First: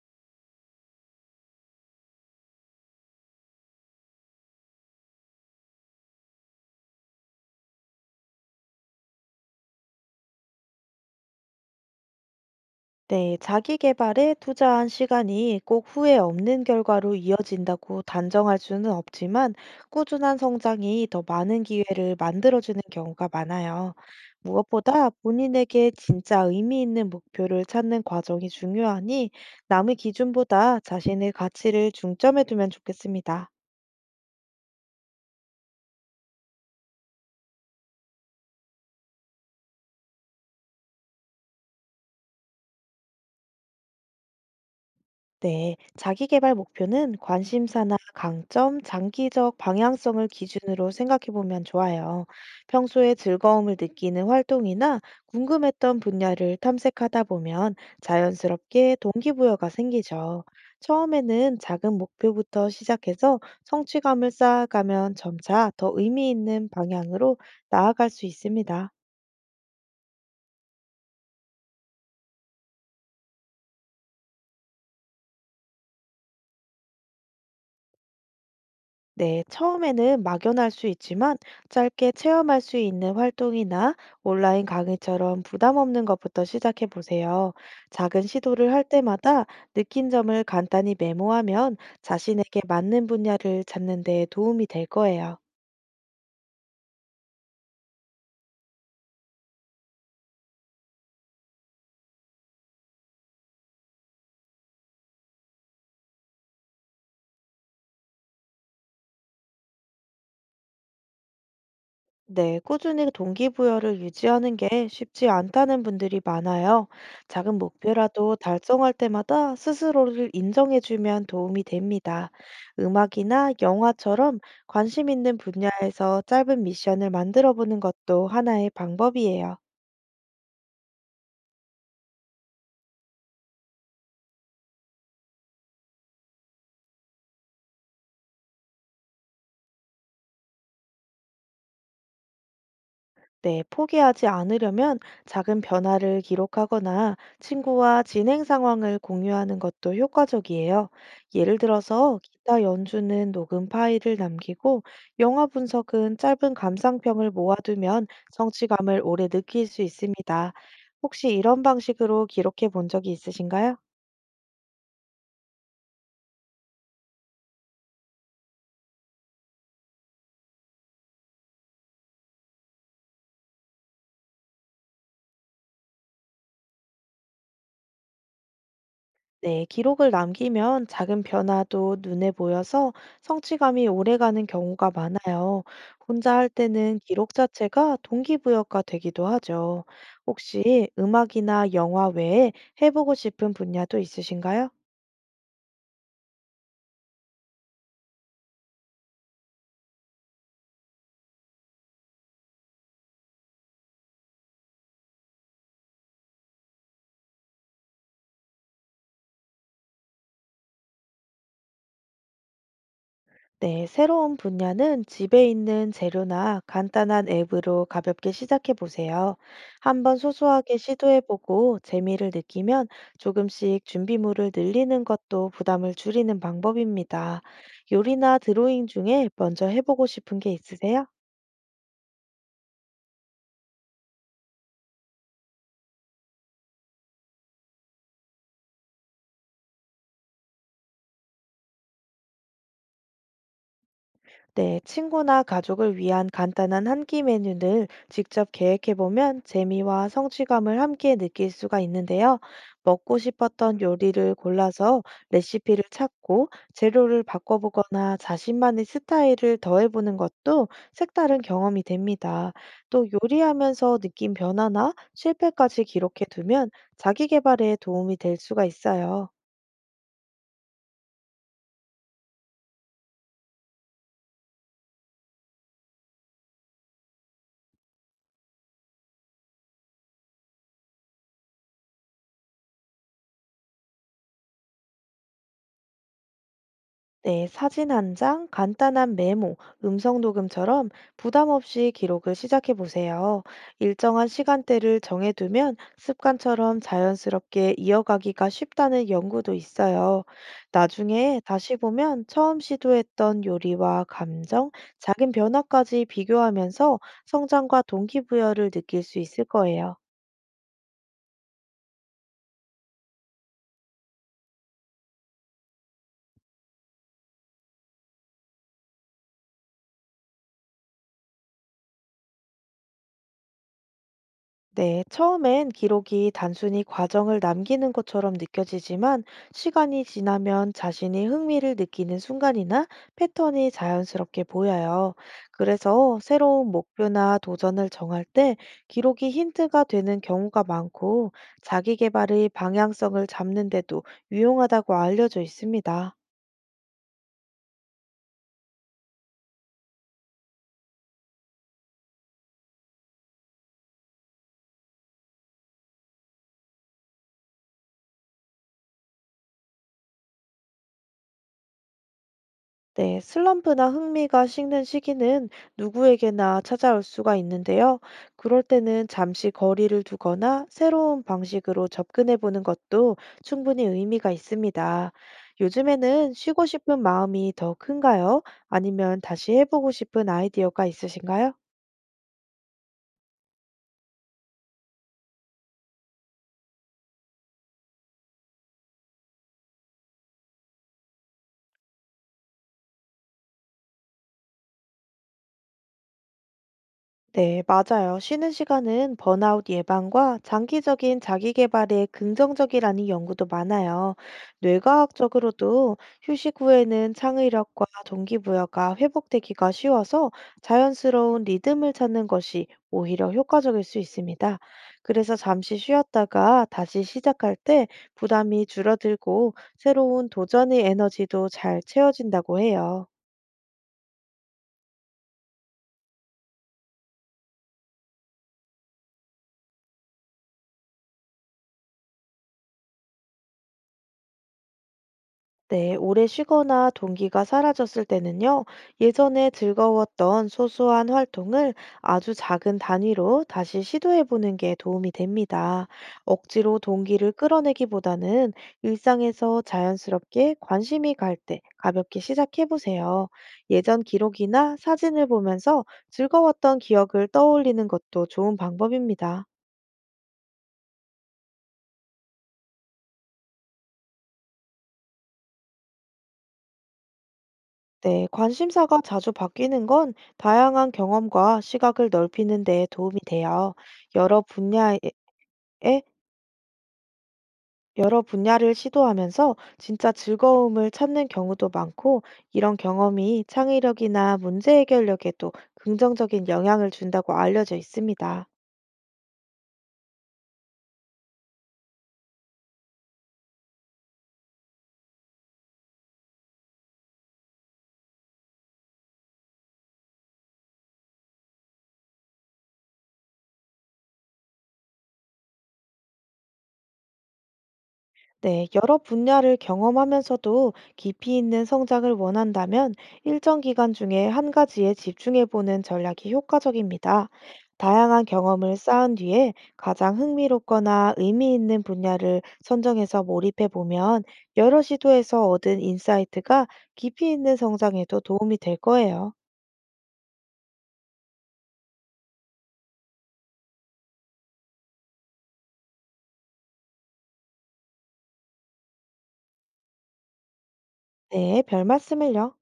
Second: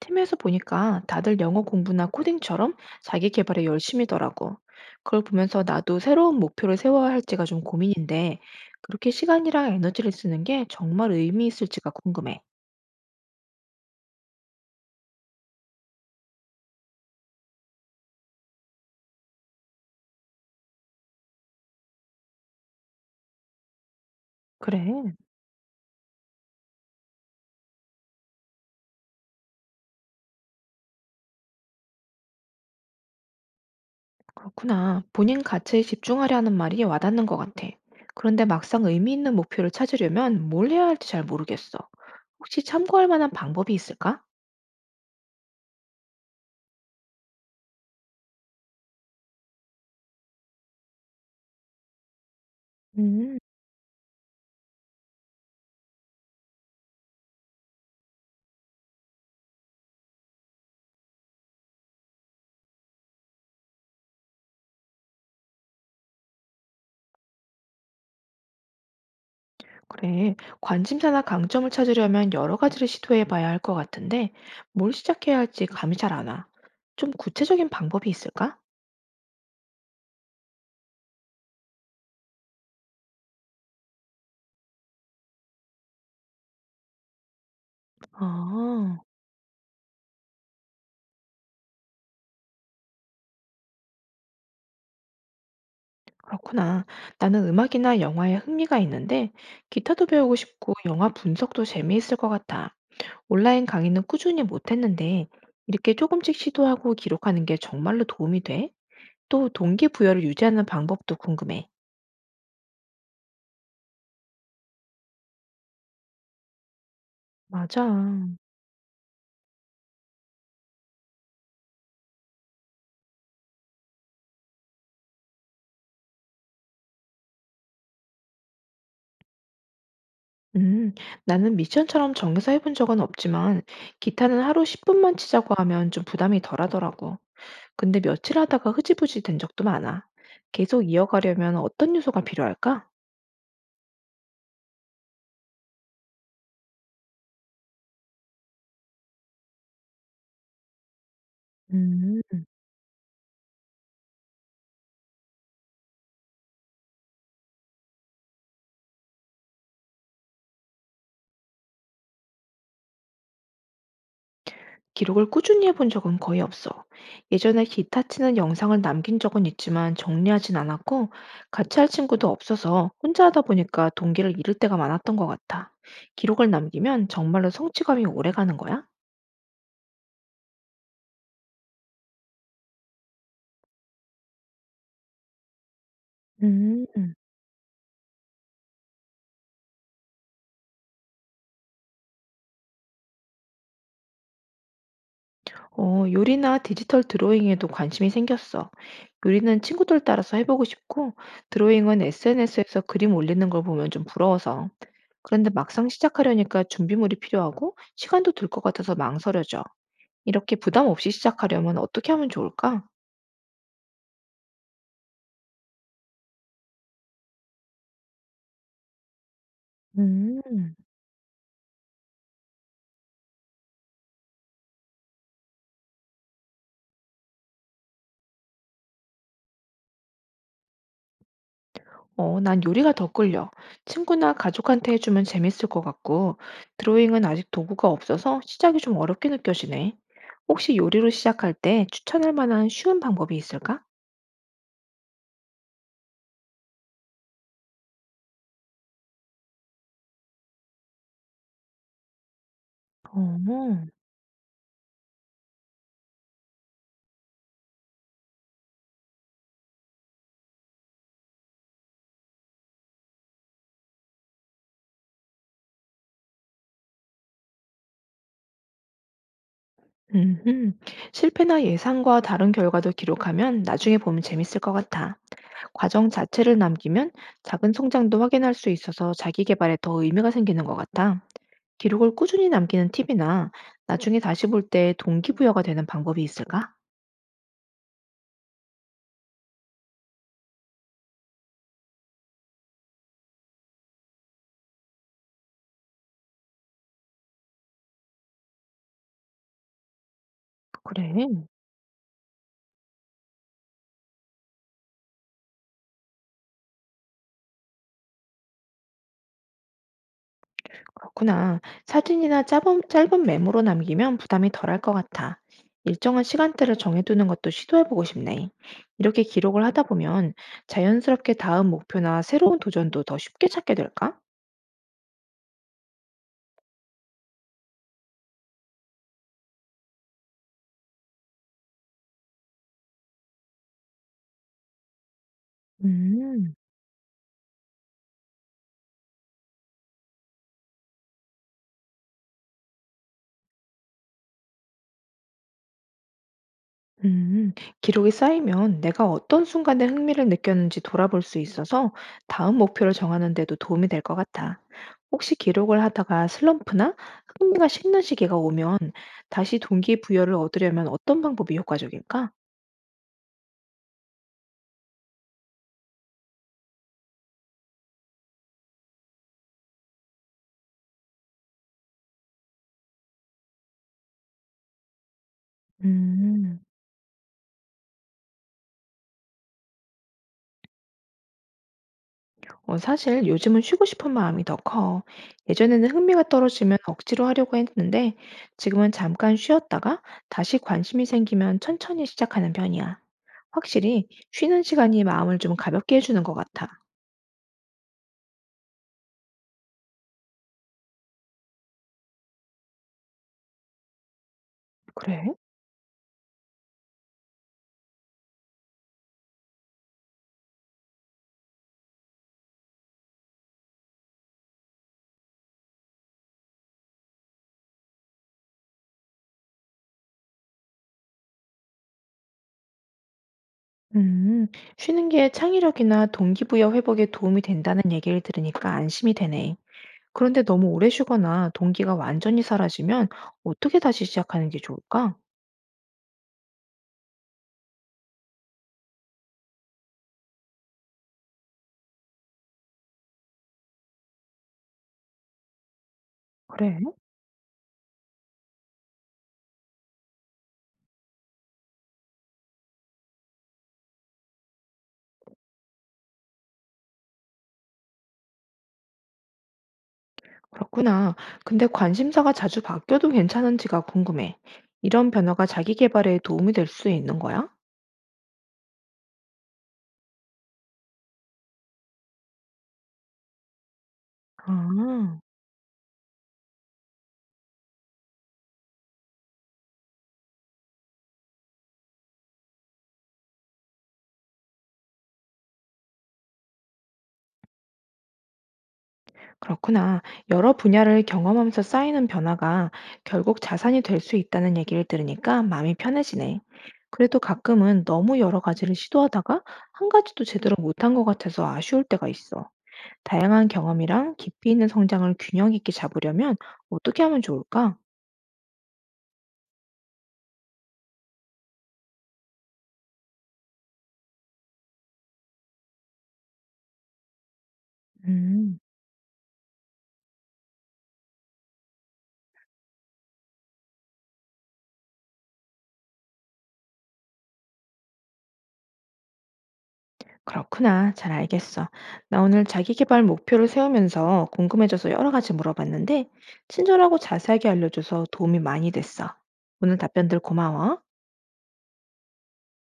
팀에서 보니까 다들 영어 공부나 코딩처럼 자기 개발에 열심이더라고. 그걸 보면서 나도 새로운 목표를 세워야 할지가 좀 고민인데, 그렇게 시간이랑 에너지를 쓰는 게 정말 의미 있을지가 궁금해. 네, 자기 개발에 투자한 시간이 꼭 후회 없는 결과로 이어진다고 단정할 수는 없지만 꾸준한 성장이 더 많은 기회를 만들어주는 경우가 많아요. 무엇보다 그래, 본인에게 진짜 의미 있는 목표를 찾는 과정이 중요하니 남의 기준보다 자신의 가치를 중점에 두면 좋겠습니다. 그렇구나. 본인 가치에 집중하려는 말이 와닿는 것 같아. 그런데 막상 의미 있는 목표를 찾으려면 뭘 해야 할지 잘 모르겠어. 혹시 참고할 만한 방법이 있을까? 네, 자기개발 목표는 관심사나 강점, 장기적 방향성을 기준으로 생각해 보면 좋아요. 평소에 음. 즐거움을 느끼는 활동이나 궁금했던 분야를 탐색하다 보면 자연스럽게 동기부여가 생기죠. 처음에는 작은 목표부터 시작해서 성취감을 쌓아가면 점차 더 의미 있는 방향으로 나아갈 수 있습니다. 그래, 관심사나 강점을 찾으려면 여러 가지를 시도해 봐야 할 것 같은데, 뭘 시작해야 할지 감이 잘 안 와. 좀 구체적인 방법이 있을까? 네, 처음에는 막연할 수 있지만 짧게 체험할 수 있는 활동이나 온라인 강의처럼 부담 없는 것부터 시작해 보세요. 작은 시도를 할 아, 때마다 느낀 점을 간단히 메모하면 자신에게 맞는 분야를 찾는 데 도움이 될 거예요. 그렇구나. 나는 음악이나 영화에 흥미가 있는데, 기타도 배우고 싶고, 영화 분석도 재미있을 것 같아. 온라인 강의는 꾸준히 못했는데, 이렇게 조금씩 시도하고 기록하는 게 정말로 도움이 돼? 또 동기부여를 유지하는 방법도 궁금해. 네, 꾸준히 동기부여를 유지하는 게 쉽지 않다는 분들이 많아요. 작은 맞아. 목표라도 달성할 때마다 스스로를 인정해주면 도움이 됩니다. 음악이나 영화처럼 관심 있는 분야에서 짧은 미션을 만들어 보는 것도 하나의 방법이에요. 음, 나는 미션처럼 정해서 해본 적은 없지만 기타는 하루 10분만 치자고 하면 좀 부담이 덜하더라고. 근데 며칠 하다가 흐지부지 된 적도 많아. 계속 이어가려면 어떤 요소가 필요할까? 네, 포기하지 않으려면 작은 변화를 기록하거나 친구와 진행 상황을 공유하는 것도 효과적이에요. 예를 들어서 음, 기타 연주는 녹음 파일을 남기고 영화 분석은 짧은 감상평을 모아두면 성취감을 오래 느낄 수 있습니다. 혹시 이런 방식으로 기록해 본 적이 있으신가요? 기록을 꾸준히 해본 적은 거의 없어. 예전에 기타 치는 영상을 남긴 적은 있지만 정리하진 않았고 같이 할 친구도 없어서 혼자 하다 보니까 동기를 잃을 때가 많았던 것 같아. 기록을 남기면 정말로 성취감이 오래 가는 거야? 네, 기록을 남기면 작은 변화도 눈에 보여서 성취감이 오래가는 경우가 많아요. 혼자 할 음. 때는 기록 자체가 동기부여가 되기도 하죠. 혹시 음악이나 영화 외에 해보고 싶은 분야도 있으신가요? 어, 요리나 디지털 드로잉에도 관심이 생겼어. 요리는 친구들 따라서 해보고 싶고, 드로잉은 SNS에서 그림 올리는 걸 보면 좀 부러워서. 그런데 막상 시작하려니까 준비물이 필요하고, 시간도 들 것 같아서 망설여져. 이렇게 부담 없이 시작하려면 어떻게 하면 좋을까? 네, 새로운 분야는 집에 있는 재료나 간단한 앱으로 가볍게 시작해 보세요. 한번 음, 소소하게 시도해 보고 재미를 느끼면 조금씩 준비물을 늘리는 것도 부담을 줄이는 방법입니다. 요리나 드로잉 중에 먼저 해보고 싶은 게 있으세요? 어, 난 요리가 더 끌려. 친구나 가족한테 해주면 재밌을 것 같고, 드로잉은 아직 도구가 없어서 시작이 좀 어렵게 느껴지네. 혹시 요리로 시작할 때 추천할 만한 쉬운 방법이 있을까? 네, 친구나 가족을 위한 간단한 한끼 메뉴를 직접 계획해보면 재미와 성취감을 함께 느낄 수가 있는데요. 먹고 싶었던 어. 요리를 골라서 레시피를 찾고 재료를 바꿔보거나 자신만의 스타일을 더해보는 것도 색다른 경험이 됩니다. 또 요리하면서 느낀 변화나 실패까지 기록해두면 자기 개발에 도움이 될 수가 있어요. 음흠. 실패나 예상과 다른 결과도 기록하면 나중에 보면 재밌을 것 같아. 과정 자체를 남기면 작은 성장도 확인할 수 있어서 자기 개발에 더 의미가 생기는 것 같아. 기록을 꾸준히 남기는 팁이나 나중에 다시 볼 때 동기부여가 되는 방법이 있을까? 네, 사진 한 장, 간단한 메모, 음성 녹음처럼 부담 없이 기록을 시작해 보세요. 일정한 시간대를 정해두면 습관처럼 자연스럽게 이어가기가 쉽다는 연구도 있어요. 나중에 그래. 다시 보면 처음 시도했던 요리와 감정, 작은 변화까지 비교하면서 성장과 동기부여를 느낄 수 있을 거예요. 그렇구나. 사진이나 짧은 메모로 남기면 부담이 덜할 것 같아. 일정한 시간대를 정해두는 것도 시도해보고 싶네. 이렇게 기록을 하다 보면 자연스럽게 다음 목표나 새로운 도전도 더 쉽게 찾게 될까? 네, 처음엔 기록이 단순히 과정을 남기는 것처럼 느껴지지만 시간이 지나면 자신이 흥미를 느끼는 순간이나 패턴이 자연스럽게 보여요. 그래서 음. 새로운 목표나 도전을 정할 때 기록이 힌트가 되는 경우가 많고 자기 개발의 방향성을 잡는 데도 유용하다고 알려져 있습니다. 음, 기록이 쌓이면 내가 어떤 순간에 흥미를 느꼈는지 돌아볼 수 있어서 다음 목표를 정하는 데도 도움이 될 것 같아. 혹시 기록을 하다가 슬럼프나 흥미가 식는 시기가 오면 다시 동기부여를 얻으려면 어떤 방법이 효과적일까? 네, 슬럼프나 흥미가 식는 시기는 누구에게나 찾아올 수가 있는데요. 그럴 때는 잠시 거리를 두거나 새로운 방식으로 접근해 보는 것도 충분히 의미가 있습니다. 요즘에는 음. 쉬고 싶은 마음이 더 큰가요? 아니면 다시 해보고 싶은 아이디어가 있으신가요? 어, 사실 요즘은 쉬고 싶은 마음이 더 커. 예전에는 흥미가 떨어지면 억지로 하려고 했는데 지금은 잠깐 쉬었다가 다시 관심이 생기면 천천히 시작하는 편이야. 확실히 쉬는 시간이 마음을 좀 가볍게 해주는 것 같아. 네, 맞아요. 쉬는 시간은 번아웃 예방과 장기적인 자기 개발에 긍정적이라는 연구도 많아요. 그래? 뇌과학적으로도 휴식 후에는 창의력과 동기부여가 회복되기가 쉬워서 자연스러운 리듬을 찾는 것이 오히려 효과적일 수 있습니다. 그래서 잠시 쉬었다가 다시 시작할 때 부담이 줄어들고 새로운 도전의 에너지도 잘 채워진다고 해요. 음, 쉬는 게 창의력이나 동기부여 회복에 도움이 된다는 얘기를 들으니까 안심이 되네. 그런데 너무 오래 쉬거나 동기가 완전히 사라지면 어떻게 다시 시작하는 게 좋을까? 네, 오래 쉬거나 동기가 사라졌을 때는요, 예전에 즐거웠던 소소한 활동을 아주 작은 단위로 다시 시도해 보는 게 도움이 됩니다. 그래. 억지로 동기를 끌어내기보다는 일상에서 자연스럽게 관심이 갈 때 가볍게 시작해 보세요. 예전 기록이나 사진을 보면서 즐거웠던 기억을 떠올리는 것도 좋은 방법입니다. 그렇구나. 근데 관심사가 자주 바뀌어도 괜찮은지가 궁금해. 이런 변화가 자기 개발에 도움이 될 수 있는 거야? 네, 관심사가 자주 바뀌는 건 다양한 경험과 시각을 넓히는 데 도움이 돼요. 여러 분야에, 아, 여러 분야를 시도하면서 진짜 즐거움을 찾는 경우도 많고, 이런 경험이 창의력이나 문제 해결력에도 긍정적인 영향을 준다고 알려져 있습니다. 그렇구나. 여러 분야를 경험하면서 쌓이는 변화가 결국 자산이 될 수 있다는 얘기를 들으니까 마음이 편해지네. 그래도 가끔은 너무 여러 가지를 시도하다가 한 가지도 제대로 못한 것 같아서 아쉬울 때가 있어. 다양한 경험이랑 깊이 있는 성장을 균형 있게 잡으려면 어떻게 하면 좋을까? 네, 여러 분야를 경험하면서도 깊이 있는 성장을 원한다면 일정 기간 중에 한 가지에 집중해 보는 전략이 효과적입니다. 다양한 음. 경험을 쌓은 뒤에 가장 흥미롭거나 의미 있는 분야를 선정해서 몰입해 보면 여러 시도에서 얻은 인사이트가 깊이 있는 성장에도 도움이 될 거예요. 그렇구나. 잘 알겠어. 나 오늘 자기 개발 목표를 세우면서 궁금해져서 여러 가지 물어봤는데, 친절하고 자세하게 알려줘서 도움이 많이 됐어. 오늘 답변들 고마워. 네, 별 말씀을요.